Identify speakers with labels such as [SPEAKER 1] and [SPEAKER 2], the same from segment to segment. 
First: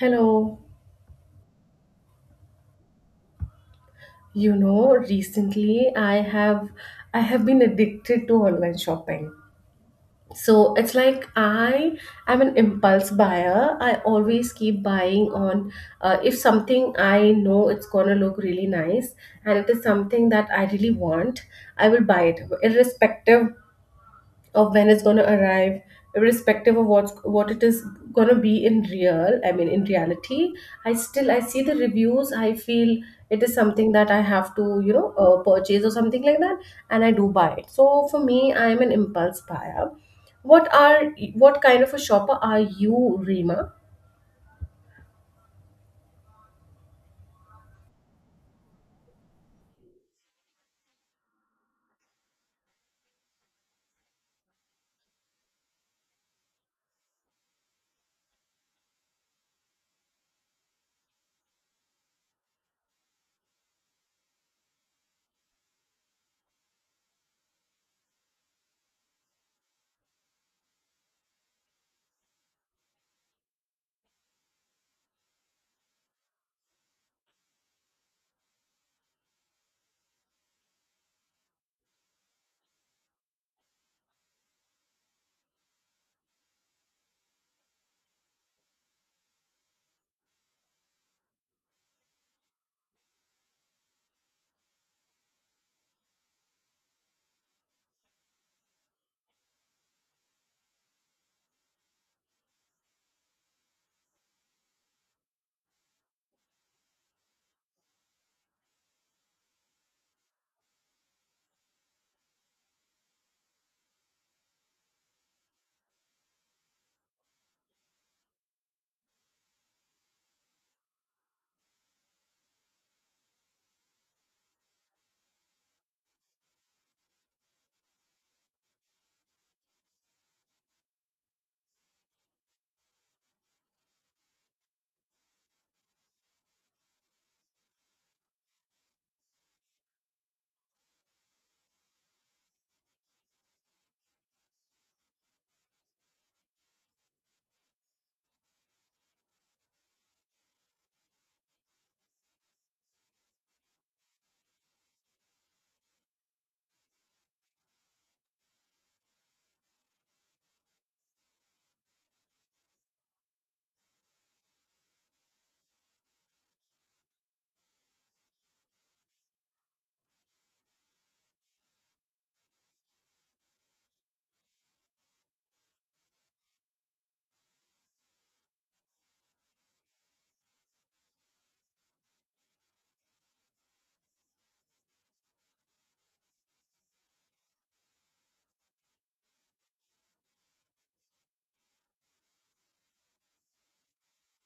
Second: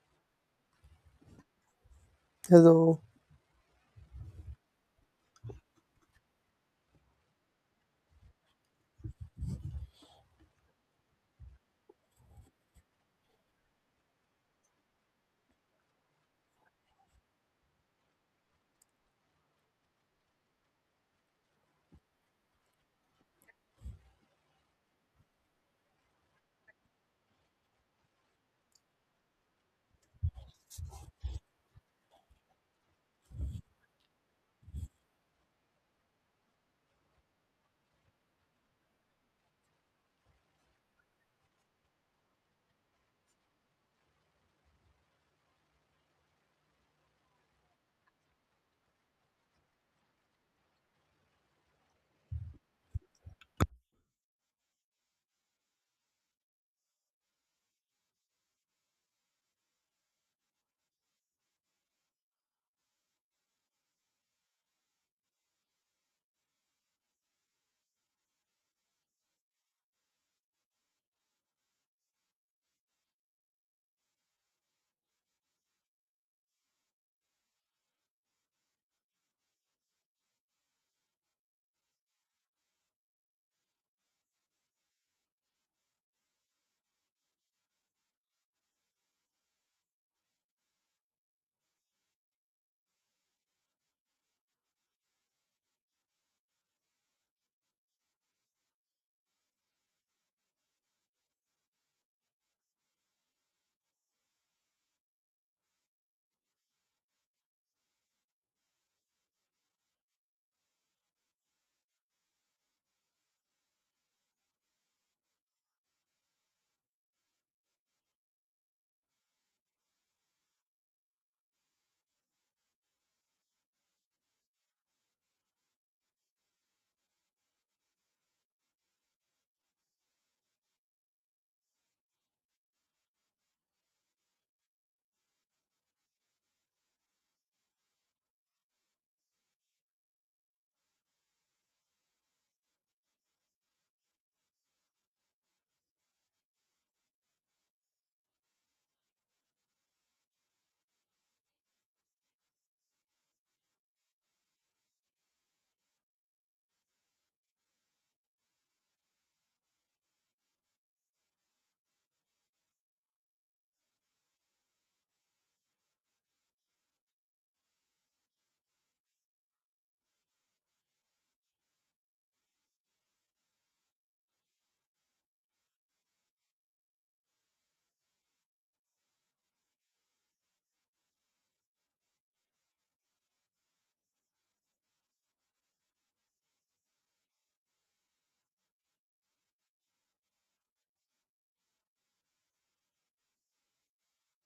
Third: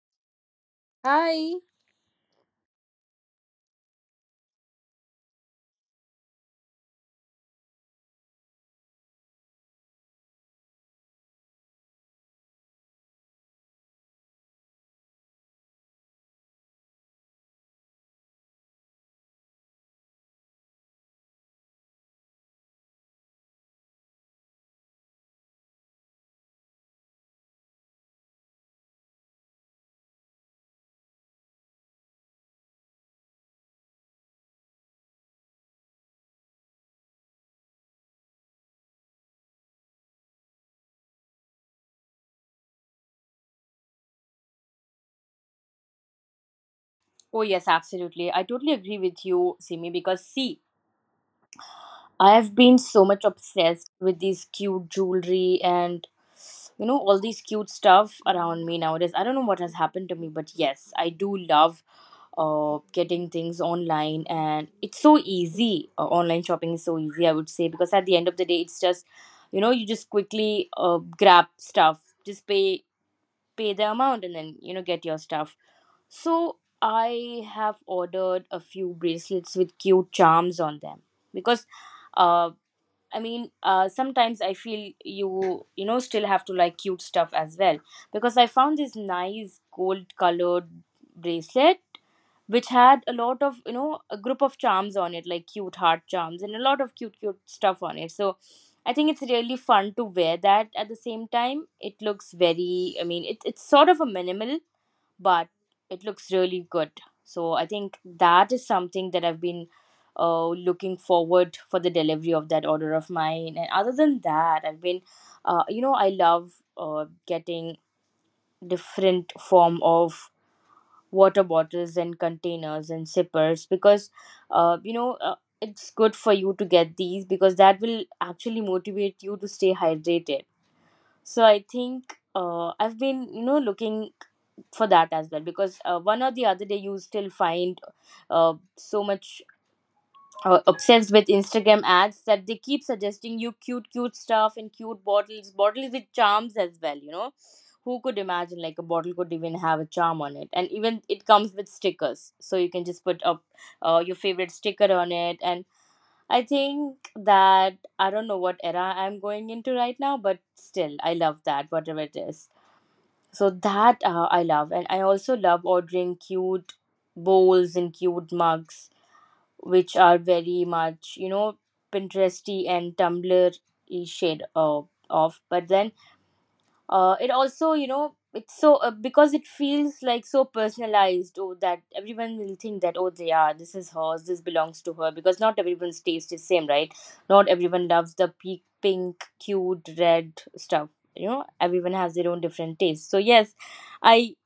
[SPEAKER 1] Hello.
[SPEAKER 2] Hi.
[SPEAKER 3] Hello.
[SPEAKER 1] You know, recently I have been addicted to online shopping. So it's like I am an impulse buyer. I always keep buying on if something I know it's gonna look really nice and it is something that I really want, I will buy it irrespective of when it's going to arrive, irrespective of what it is going to be in real I mean in reality. I see the reviews. I feel it is something that I have to purchase or something like that, and I do buy it. So for me, I am an impulse buyer. what are what kind of a shopper are you, Rima?
[SPEAKER 2] Oh, yes, absolutely. I totally agree with you, Simi, because see, I have been so much obsessed with these cute jewelry and all these cute stuff around me nowadays. I don't know what has happened to me, but yes, I do love getting things online, and it's so easy. Online shopping is so easy, I would say, because at the end of the day, it's just you just quickly grab stuff, just pay the amount and then get your stuff. So I have ordered a few bracelets with cute charms on them because uh I mean sometimes I feel still have to like cute stuff as well, because I found this nice gold colored bracelet which had a lot of a group of charms on it, like cute heart charms and a lot of cute cute stuff on it. So I think it's really fun to wear that. At the same time, it looks very, I mean it's sort of a minimal, but it looks really good. So I think that is something that I've been looking forward for the delivery of that order of mine. And other than that, I've been, I love getting different form of water bottles and containers and sippers, because, uh, you know, uh, it's good for you to get these, because that will actually motivate you to stay hydrated. So I think I've been, looking for that as well, because one or the other day you still find so much obsessed with Instagram ads that they keep suggesting you cute cute stuff and cute bottles with charms as well, who could imagine like a bottle could even have a charm on it, and even it comes with stickers, so you can just put up your favorite sticker on it. And I think that, I don't know what era I'm going into right now, but still I love that, whatever it is. So that I love. And I also love ordering cute bowls and cute mugs, which are very much, Pinteresty and Tumblr shade of. But then it also, it's so because it feels like so personalized. Oh, that everyone will think that, oh, they are, this is hers, this belongs to her. Because not everyone's taste is same, right? Not everyone loves the pink, cute, red stuff. You know, everyone has their own different taste. So yes, I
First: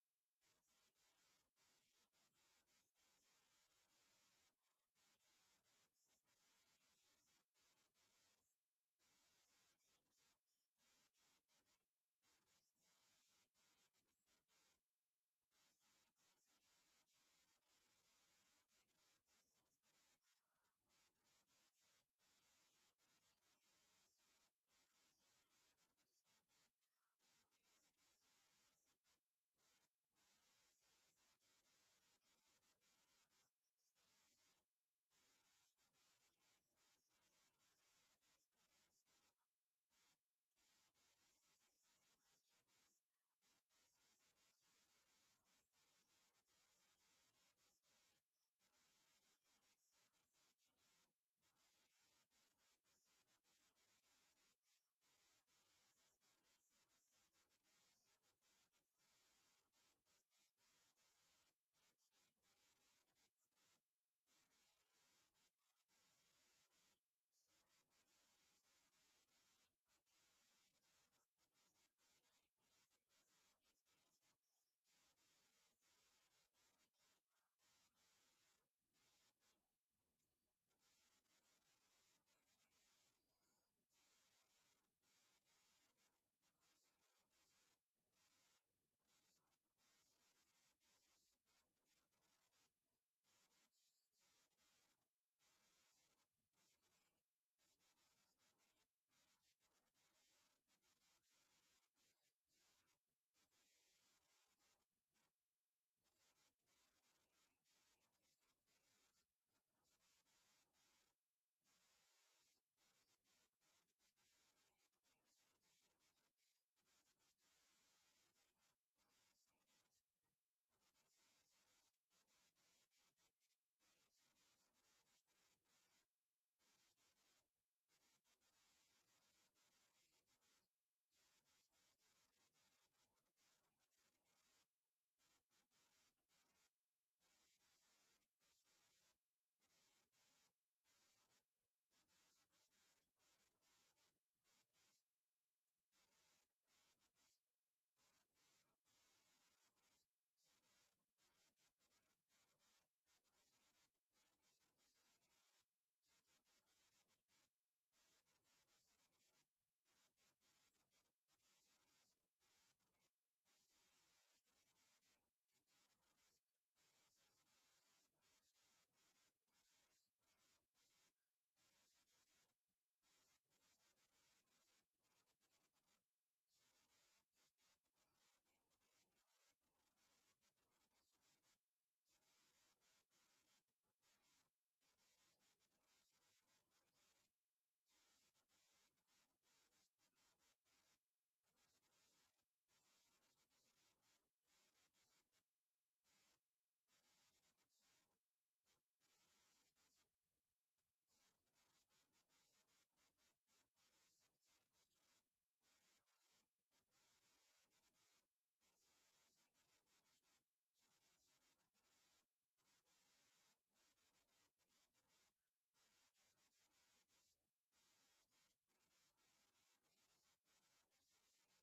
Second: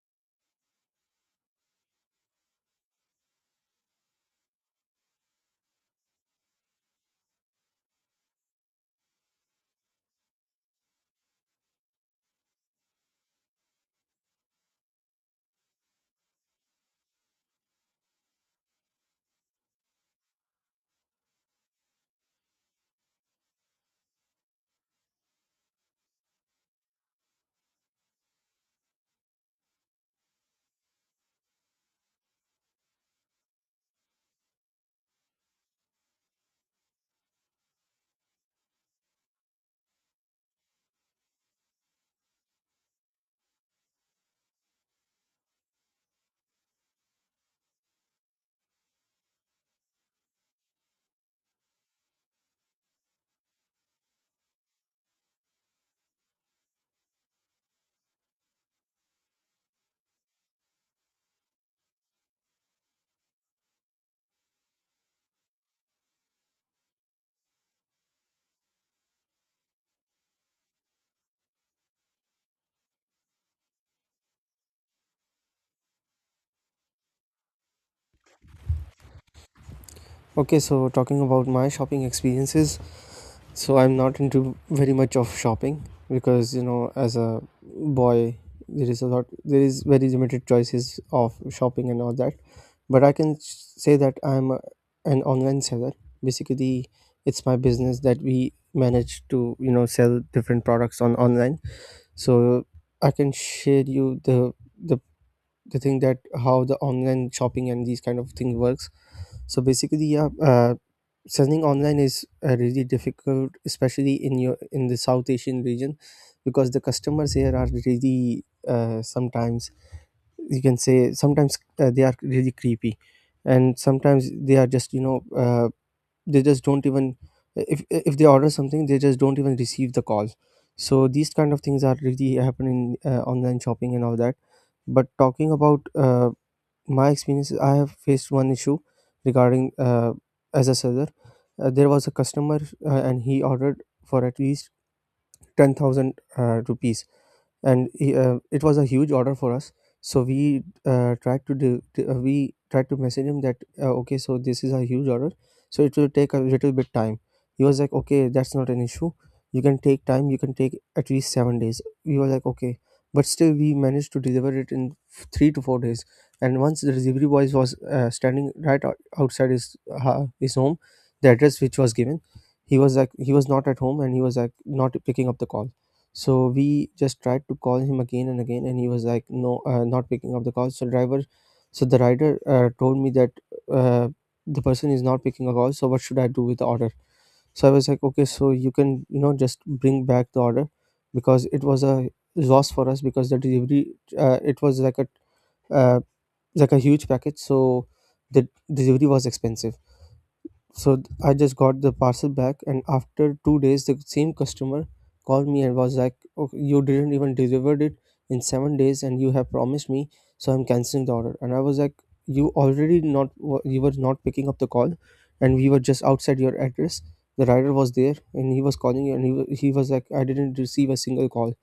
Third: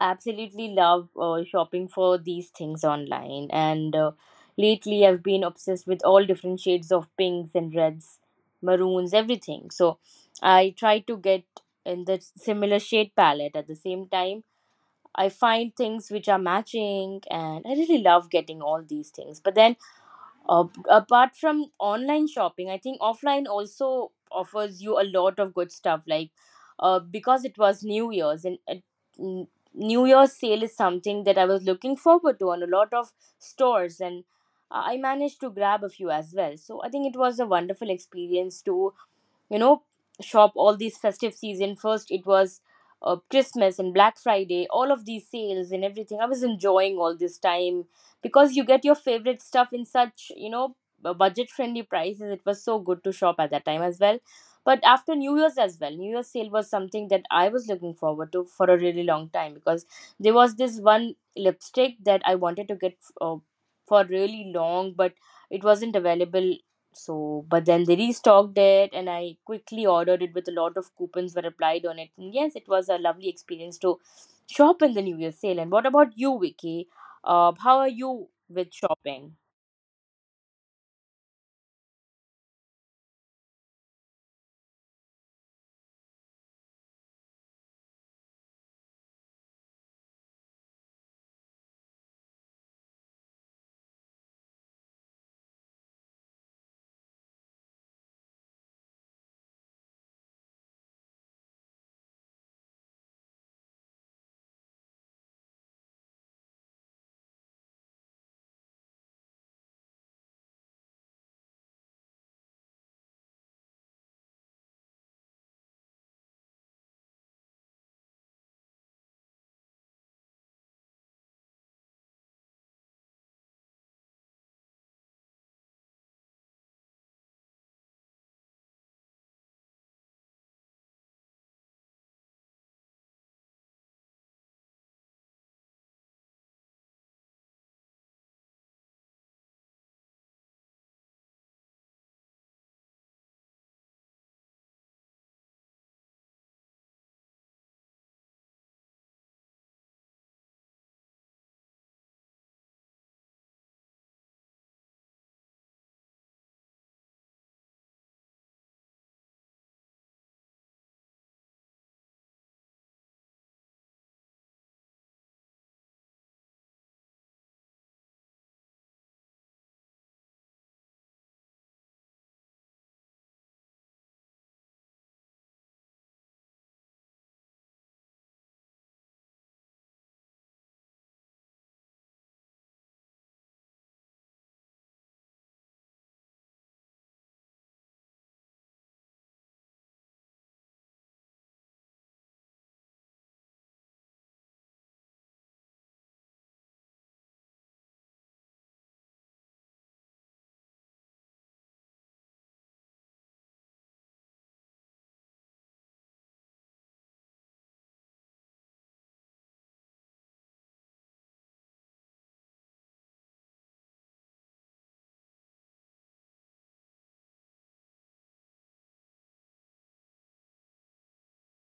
[SPEAKER 2] absolutely love shopping for these things online, and lately I've been obsessed with all different shades of pinks and reds, maroons, everything. So I try to get in the similar shade palette. At the same time, I find things which are matching, and I really love getting all these things. But then uh, apart from online shopping, I think offline also offers you a lot of good stuff. Like, because it was New Year's, and New Year's sale is something that I was looking forward to on a lot of stores, and I managed to grab a few as well. So I think it was a wonderful experience to, you know shop all these festive season. First it was Christmas and Black Friday, all of these sales, and everything I was enjoying all this time, because you get your favorite stuff in such, budget friendly prices. It was so good to shop at that time as well. But after New Year's as well, New Year's sale was something that I was looking forward to for a really long time, because there was this one lipstick that I wanted to get for really long, but it wasn't available. So, but then they restocked it, and I quickly ordered it with a lot of coupons were applied on it. And yes, it was a lovely experience to shop in the New Year sale. And what about you, Vicky? How are you with shopping?
[SPEAKER 3] Okay, so talking about my shopping experiences, so I'm not into very much of shopping because as a boy, there is a lot, there is very limited choices of shopping and all that. But I can say that I'm an online seller. Basically, it's my business that we manage to sell different products on online. So I can share you the the thing that how the online shopping and these kind of thing works. So basically, yeah, selling online is really difficult, especially in the South Asian region, because the customers here are really, sometimes you can say, sometimes, they are really creepy, and sometimes they are just, they just don't even, if they order something, they just don't even receive the call. So these kind of things are really happening, online shopping and all that. But talking about my experience is I have faced one issue regarding, as a seller, there was a customer, and he ordered for at least 10,000 rupees, and it was a huge order for us. So we tried to do t- we tried to message him that, okay, so this is a huge order, so it will take a little bit time. He was like, okay, that's not an issue. You can take time, you can take at least 7 days. We were like, okay, but still we managed to deliver it in 3 to 4 days. And once the delivery boy was, standing right outside his home, the address which was given, he was like, he was not at home, and he was like, not picking up the call. So we just tried to call him again and again, and he was like, "No, not picking up the call." So so the rider, told me that, uh, the person is not picking a call. So what should I do with the order? So I was like, "Okay, so you can just bring back the order," because it was a loss for us. Because the delivery, it was uh, like a huge package, so the delivery was expensive. So I just got the parcel back, and after 2 days, the same customer called me and was like, okay, "You didn't even delivered it in 7 days, and you have promised me, so I'm canceling the order." And I was like, "You already not wa- you were not picking up the call, and we were just outside your address. The rider was there, and he was calling you, and he was like, I didn't receive a single call."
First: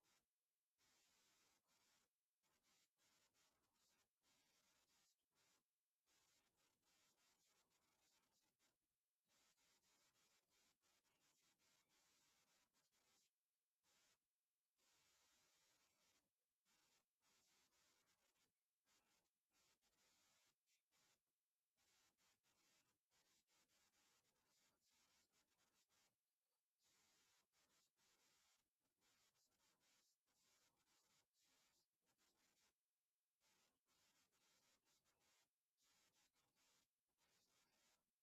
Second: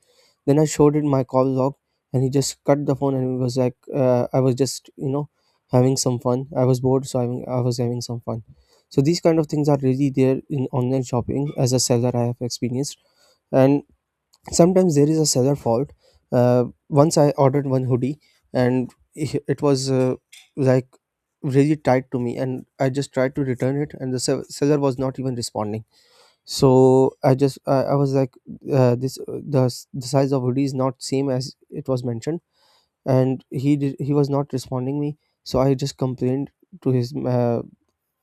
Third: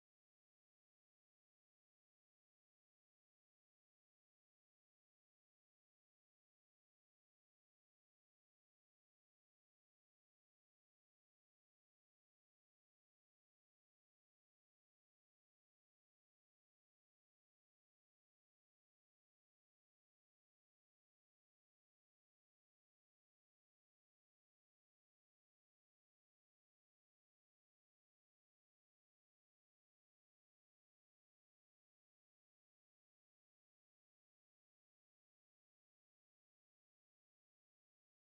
[SPEAKER 3] Then I showed it my call log, and he just cut the phone, and he was like, "I was just, having some fun. I was bored, so I was having some fun." So these kind of things are really there in online shopping. As a seller, I have experienced. And sometimes there is a seller fault. Once I ordered one hoodie, and it was, like really tight to me, and I just tried to return it, and the seller was not even responding. So I was like, the size of hoodie is not same as it was mentioned, and he was not responding me. So I just complained to his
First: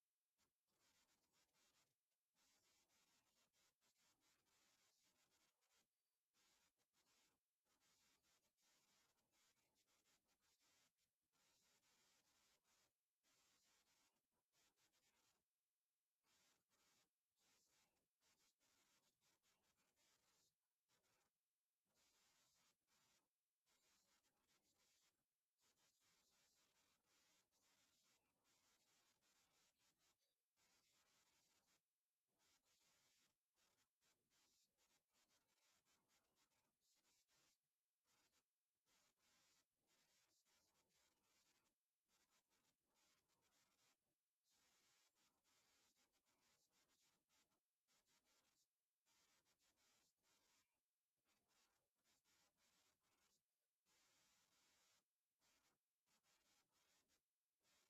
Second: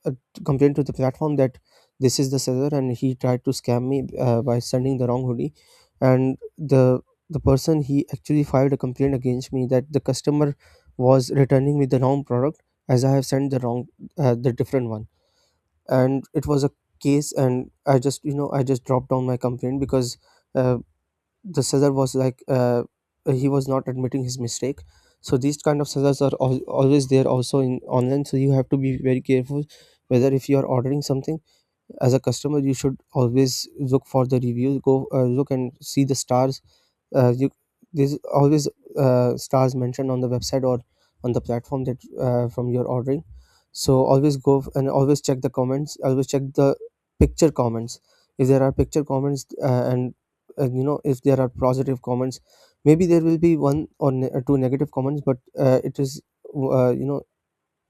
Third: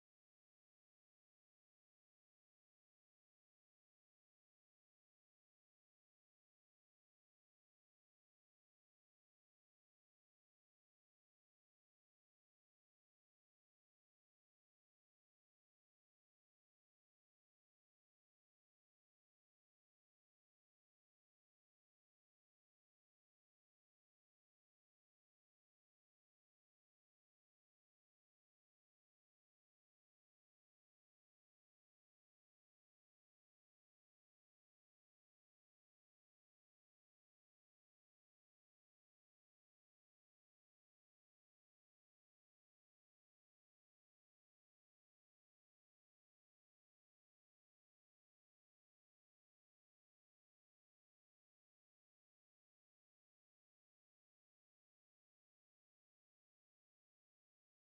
[SPEAKER 3] uh, complained to the platform that this is the seller, and he tried to scam me, by sending the wrong hoodie. And the person, he actually filed a complaint against me that the customer was returning me the wrong product, as I have sent the different one. And it was a case, and I just dropped down my complaint, because, uh, the scissor was like, he was not admitting his mistake. So these kind of scissors are always there also in online, so you have to be very careful whether, if you are ordering something as a customer, you should always look for the reviews, go, look and see the stars. You There's always, stars mentioned on the website or on the platform that, from your ordering. So always go and always check the comments, always check the picture comments, if there are picture comments, and if there are positive comments. Maybe there will be one or two negative comments, but, it is, uh, you know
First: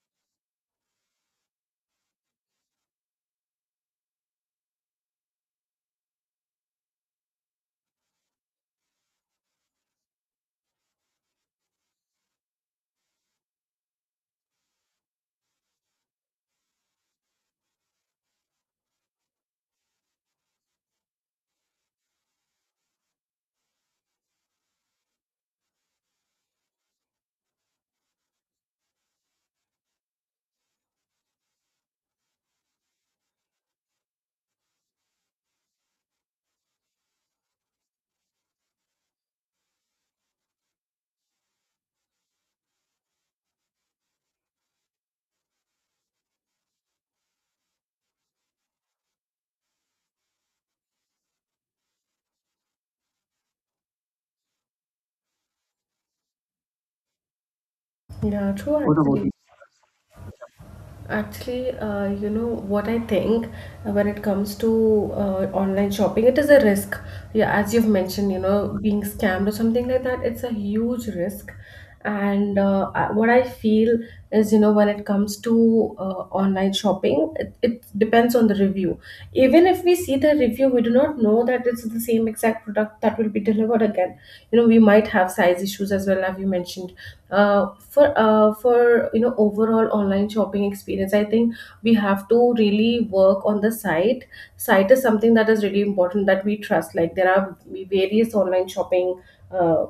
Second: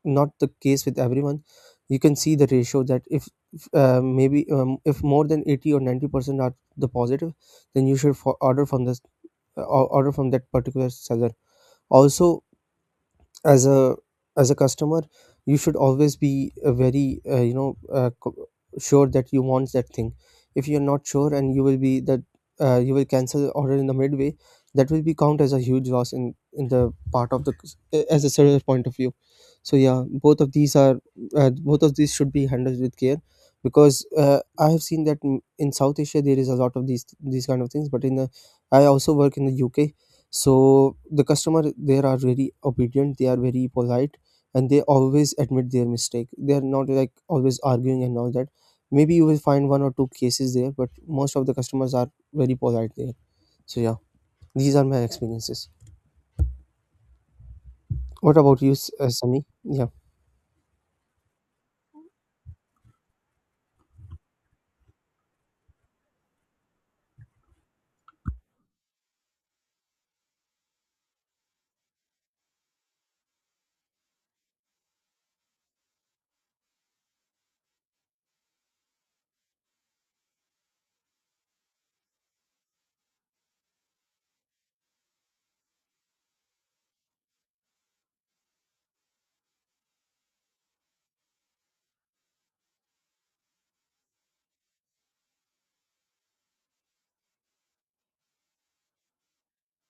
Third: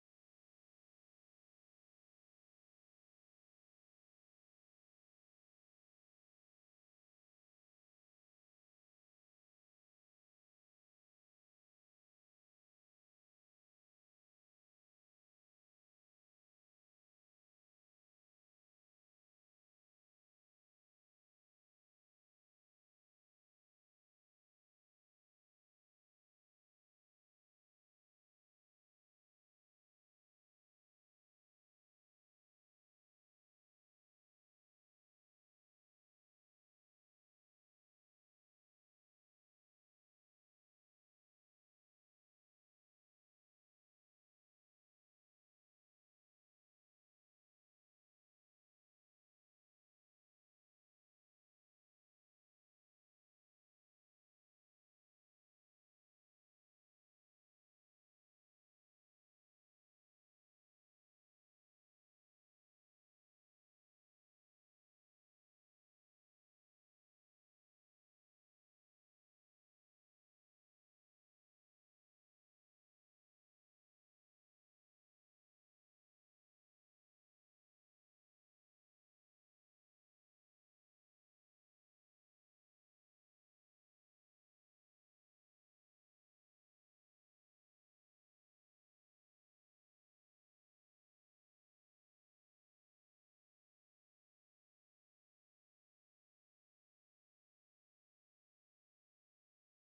[SPEAKER 3] not the case with everyone. You can see the ratio that, if, maybe, if more than 80 or 90% are the positive, then you should for order from this, order from that particular seller. Also, as a customer, you should always be, very sure that you want that thing. If you're not sure and you will cancel the order in the midway, that will be count as a huge loss in the part of as a seller's point of view. So yeah, both of these should be handled with care, because, uh, I have seen that in South Asia, there is a lot of these kind of things. But in the I also work in the UK, so the customer there are very obedient, they are very polite, and they always admit their mistake. They are not like always arguing and all that. Maybe you will find one or two cases there, but most of the customers are very polite there. So yeah, these are my experiences. What
[SPEAKER 1] Yeah,
[SPEAKER 3] about you,
[SPEAKER 1] true. What about actually
[SPEAKER 3] Sami, yeah?
[SPEAKER 1] Actually, you know what I think, when it comes to online shopping, it is a risk. Yeah, as you've mentioned, you know, being scammed or something like that, it's a huge risk. And what I feel is, you know, when it comes to online shopping, it depends on the review. Even if we see the review, we do not know that it's the same exact product that will be delivered again. You know, we might have size issues as well, as you mentioned, for you know overall online shopping experience, I think we have to really work on the site. Site is something that is really important that we trust. Like, there are various online shopping uh,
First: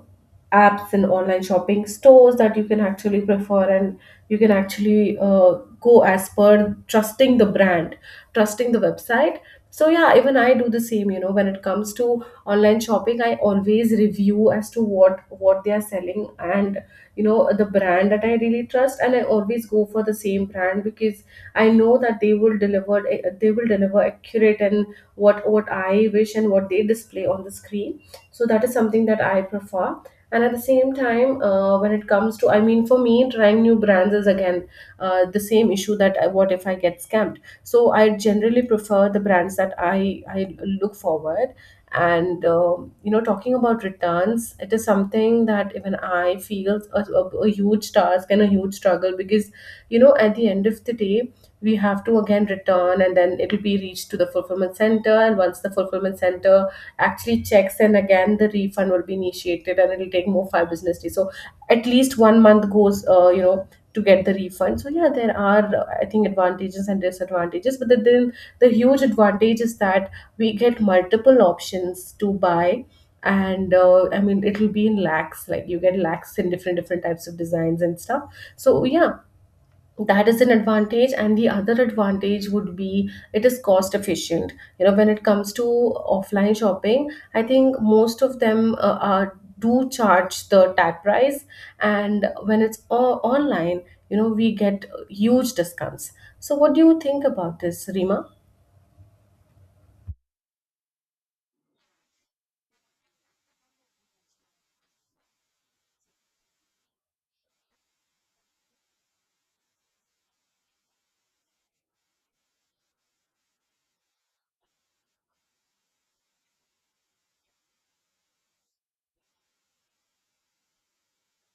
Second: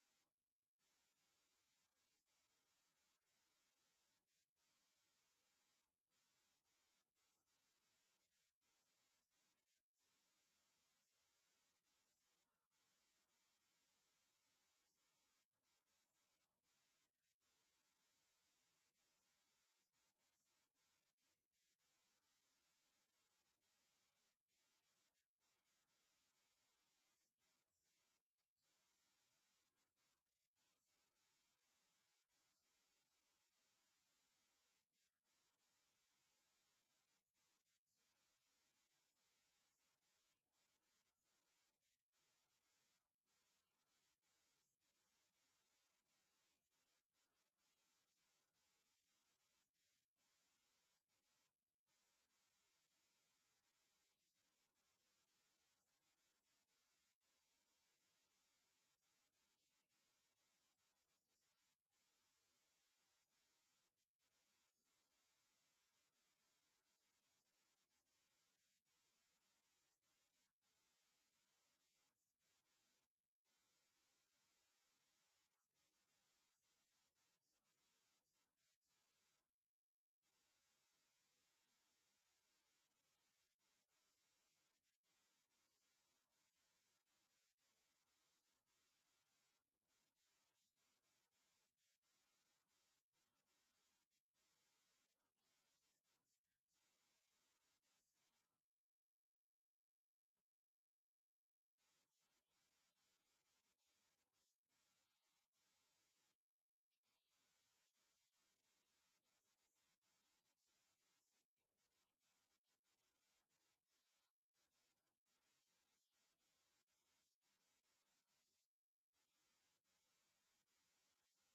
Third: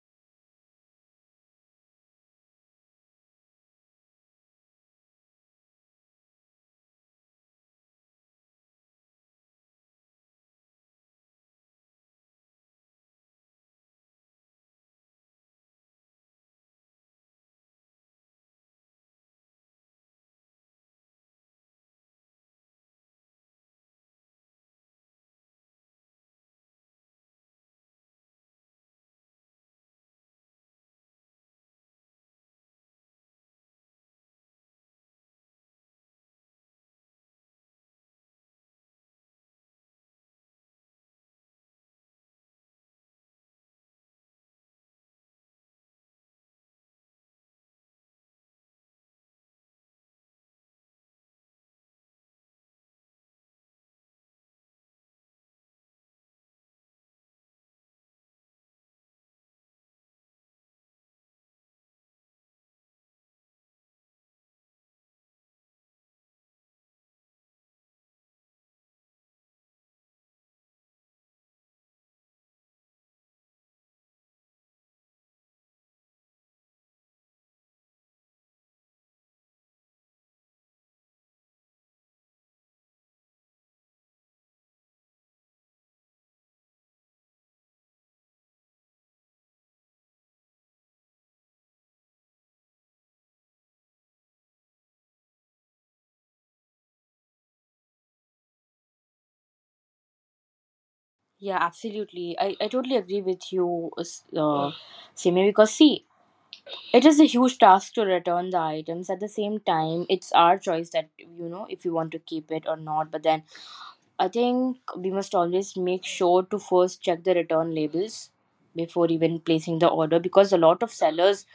[SPEAKER 1] apps and online shopping stores that you can actually prefer, and you can actually go as per trusting the brand, trusting the website. So yeah, even I do the same. You know, when it comes to online shopping, I always review as to what they are selling, and you know the brand that I really trust, and I always go for the same brand because I know that they will deliver they will deliver accurate and what I wish and what they display on the screen. So that is something that I prefer. And at the same time, when it comes to, I mean, for me, trying new brands is again the same issue, that what if I get scammed. So I generally prefer the brands that I look forward. And you know, talking about returns, it is something that even I feel a huge task and a huge struggle, because you know, at the end of the day, we have to again return, and then it'll be reached to the fulfillment center, and once the fulfillment center actually checks, and again the refund will be initiated, and it'll take more 5 business days. So at least one month goes to get the refund. So yeah, there are, I think, advantages and disadvantages, but then the huge advantage is that we get multiple options to buy. And I mean, it'll be in lakhs. Like, you get lakhs in different types of designs and stuff. So yeah, that is an advantage. And the other advantage would be it is cost efficient. You know, when it comes to offline shopping, I think most of them, are do charge the tag price. And when it's online, you know, we get huge discounts. So what do you think about this, Rima?
[SPEAKER 2] Yeah, absolutely. I totally agree with you, Simi, because see, it is a huge task to return the items. At the same time, it's our choice that, you know, if we want to keep it or not. But then I think we must always make sure to first check the return labels before even placing the order, because a lot of sellers,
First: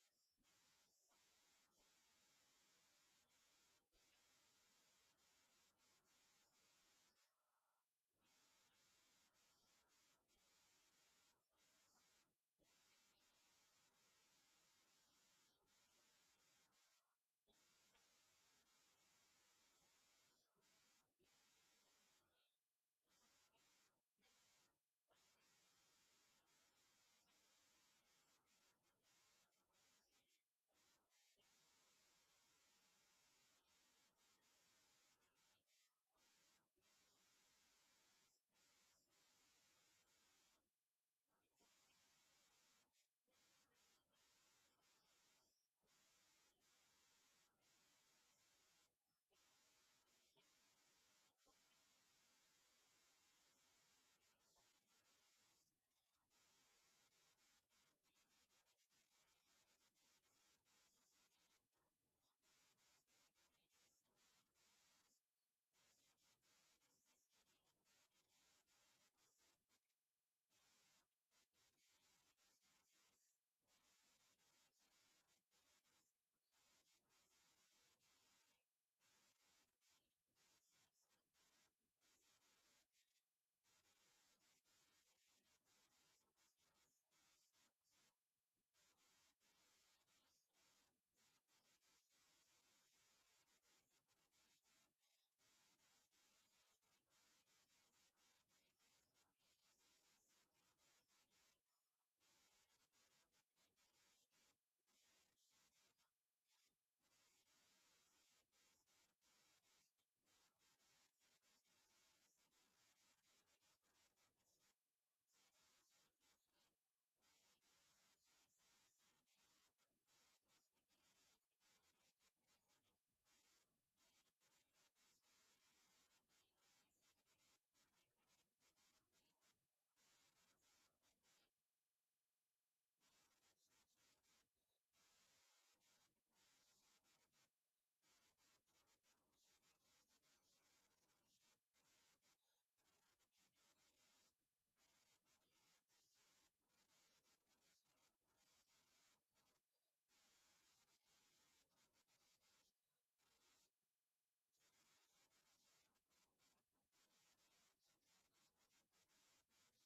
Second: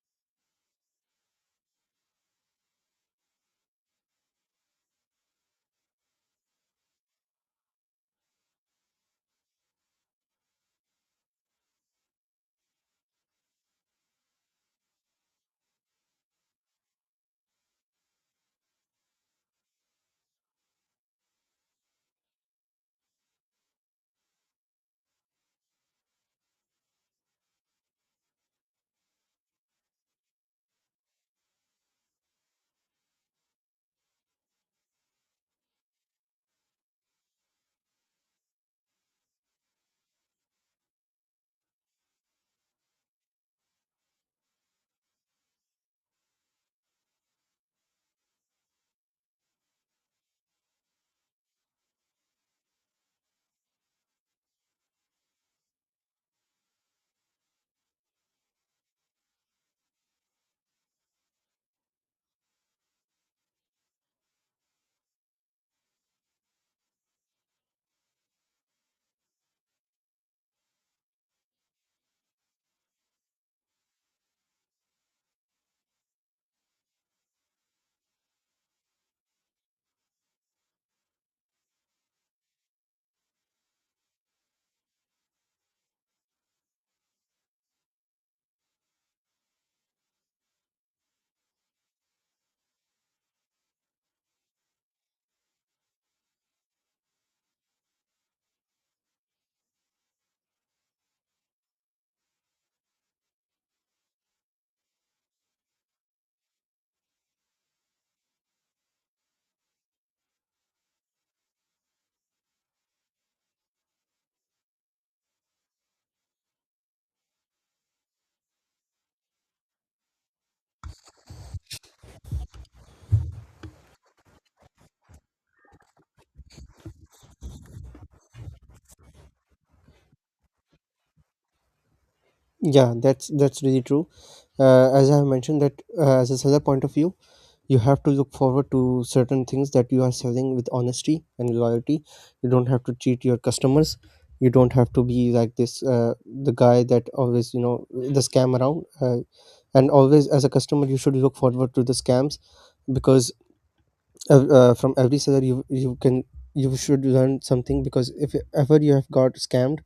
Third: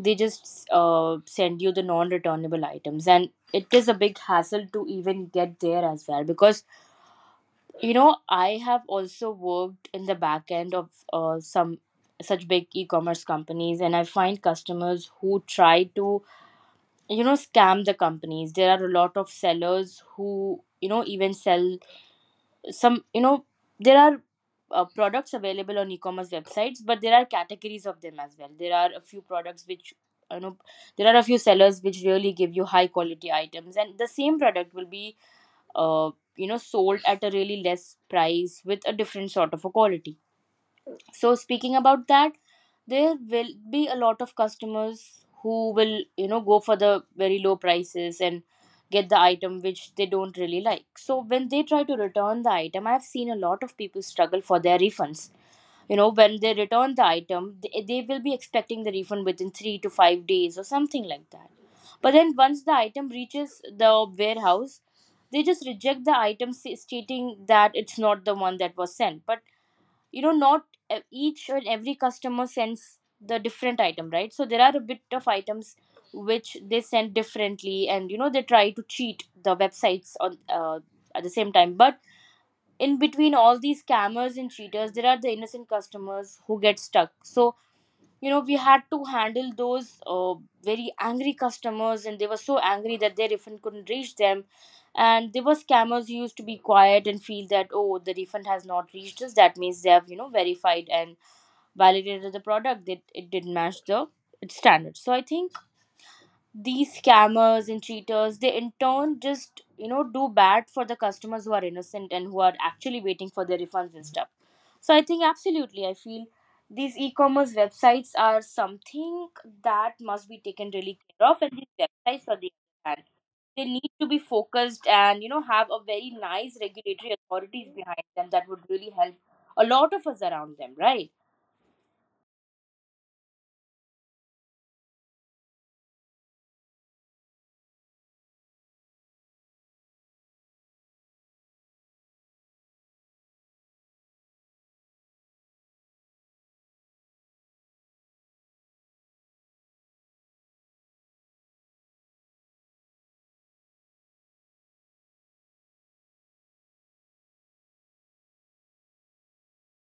[SPEAKER 2] they just send you the non-returnable items, and it is a big hassle to even get there as well, because you know I have also worked in the back end of some such big e-commerce companies, and I find customers who try to, you know, scam the companies. There are a lot of sellers who, you know, even sell some, you know, there are products available on e-commerce websites, but there are categories of them as well. There are a few products which, you know, there are a few sellers which really give you high quality items, and the same product will be uh, sold at a really less price with a different sort of a quality. So speaking about that, there will be a lot of customers who will, you know, go for the very low prices and get the item which they don't really like. So when they try to return the item, I've seen a lot of people struggle for their refunds. You know, when they return the item, they will be expecting the refund within 3 to 5 days or something like that. But then once the item reaches the warehouse, they just reject the item, stating that it's not the one that was sent. But you know, not each and every customer sends the different item, right? So there are a bit of items which they send differently, and you know they try to cheat the websites on at the same time. But in between all these scammers and cheaters, there are the innocent customers who get stuck. So you know, we had to handle those very angry customers, and they were so angry that their refund couldn't reach them. And there were scammers who used to be quiet and feel that, oh, the refund has not reached us, that means they have, you know, verified and validated the product, that it didn't match the its standards. So I think these scammers and cheaters, they in turn just, you know, do bad for the customers who are innocent and who are actually waiting for their refunds and stuff. So I think absolutely I feel these e-commerce websites are something that must be taken really care of, and these websites are the other hand, they need to be focused, and you know have a very nice regulatory authorities behind them that would really help a lot of us around them, right?
[SPEAKER 3] Yeah, that's really true. As I have mentioned, that, as a seller point of view, you have to look forward to certain things that you are selling with honesty and loyalty. You don't have to cheat your customers. You don't have to be like this, the guy that always, the scam around. And always, as a customer, you should look forward to the scams, because, from every seller you should learn something. Because if ever you have got scammed,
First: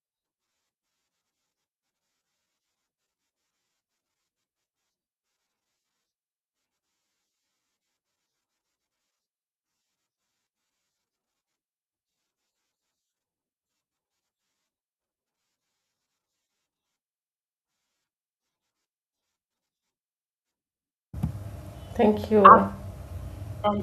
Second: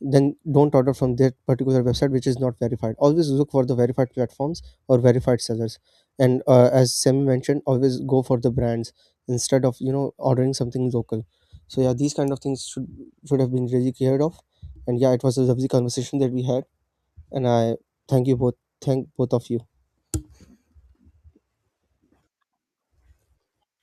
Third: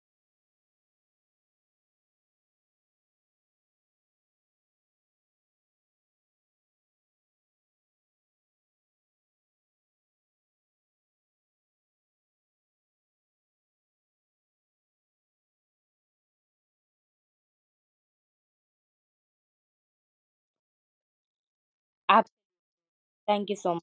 [SPEAKER 3] then don't order from that particular website which is not verified. Always look for the verified platforms or verified sellers. And, as Sam mentioned, always go for the brands, instead of ordering something local. So yeah, these kind of things should have been really cleared off. And yeah, it was a lovely conversation that we had, and I thank you both, thank both of you.
[SPEAKER 1] Thank
[SPEAKER 2] Absolutely,
[SPEAKER 1] you.
[SPEAKER 2] thank you so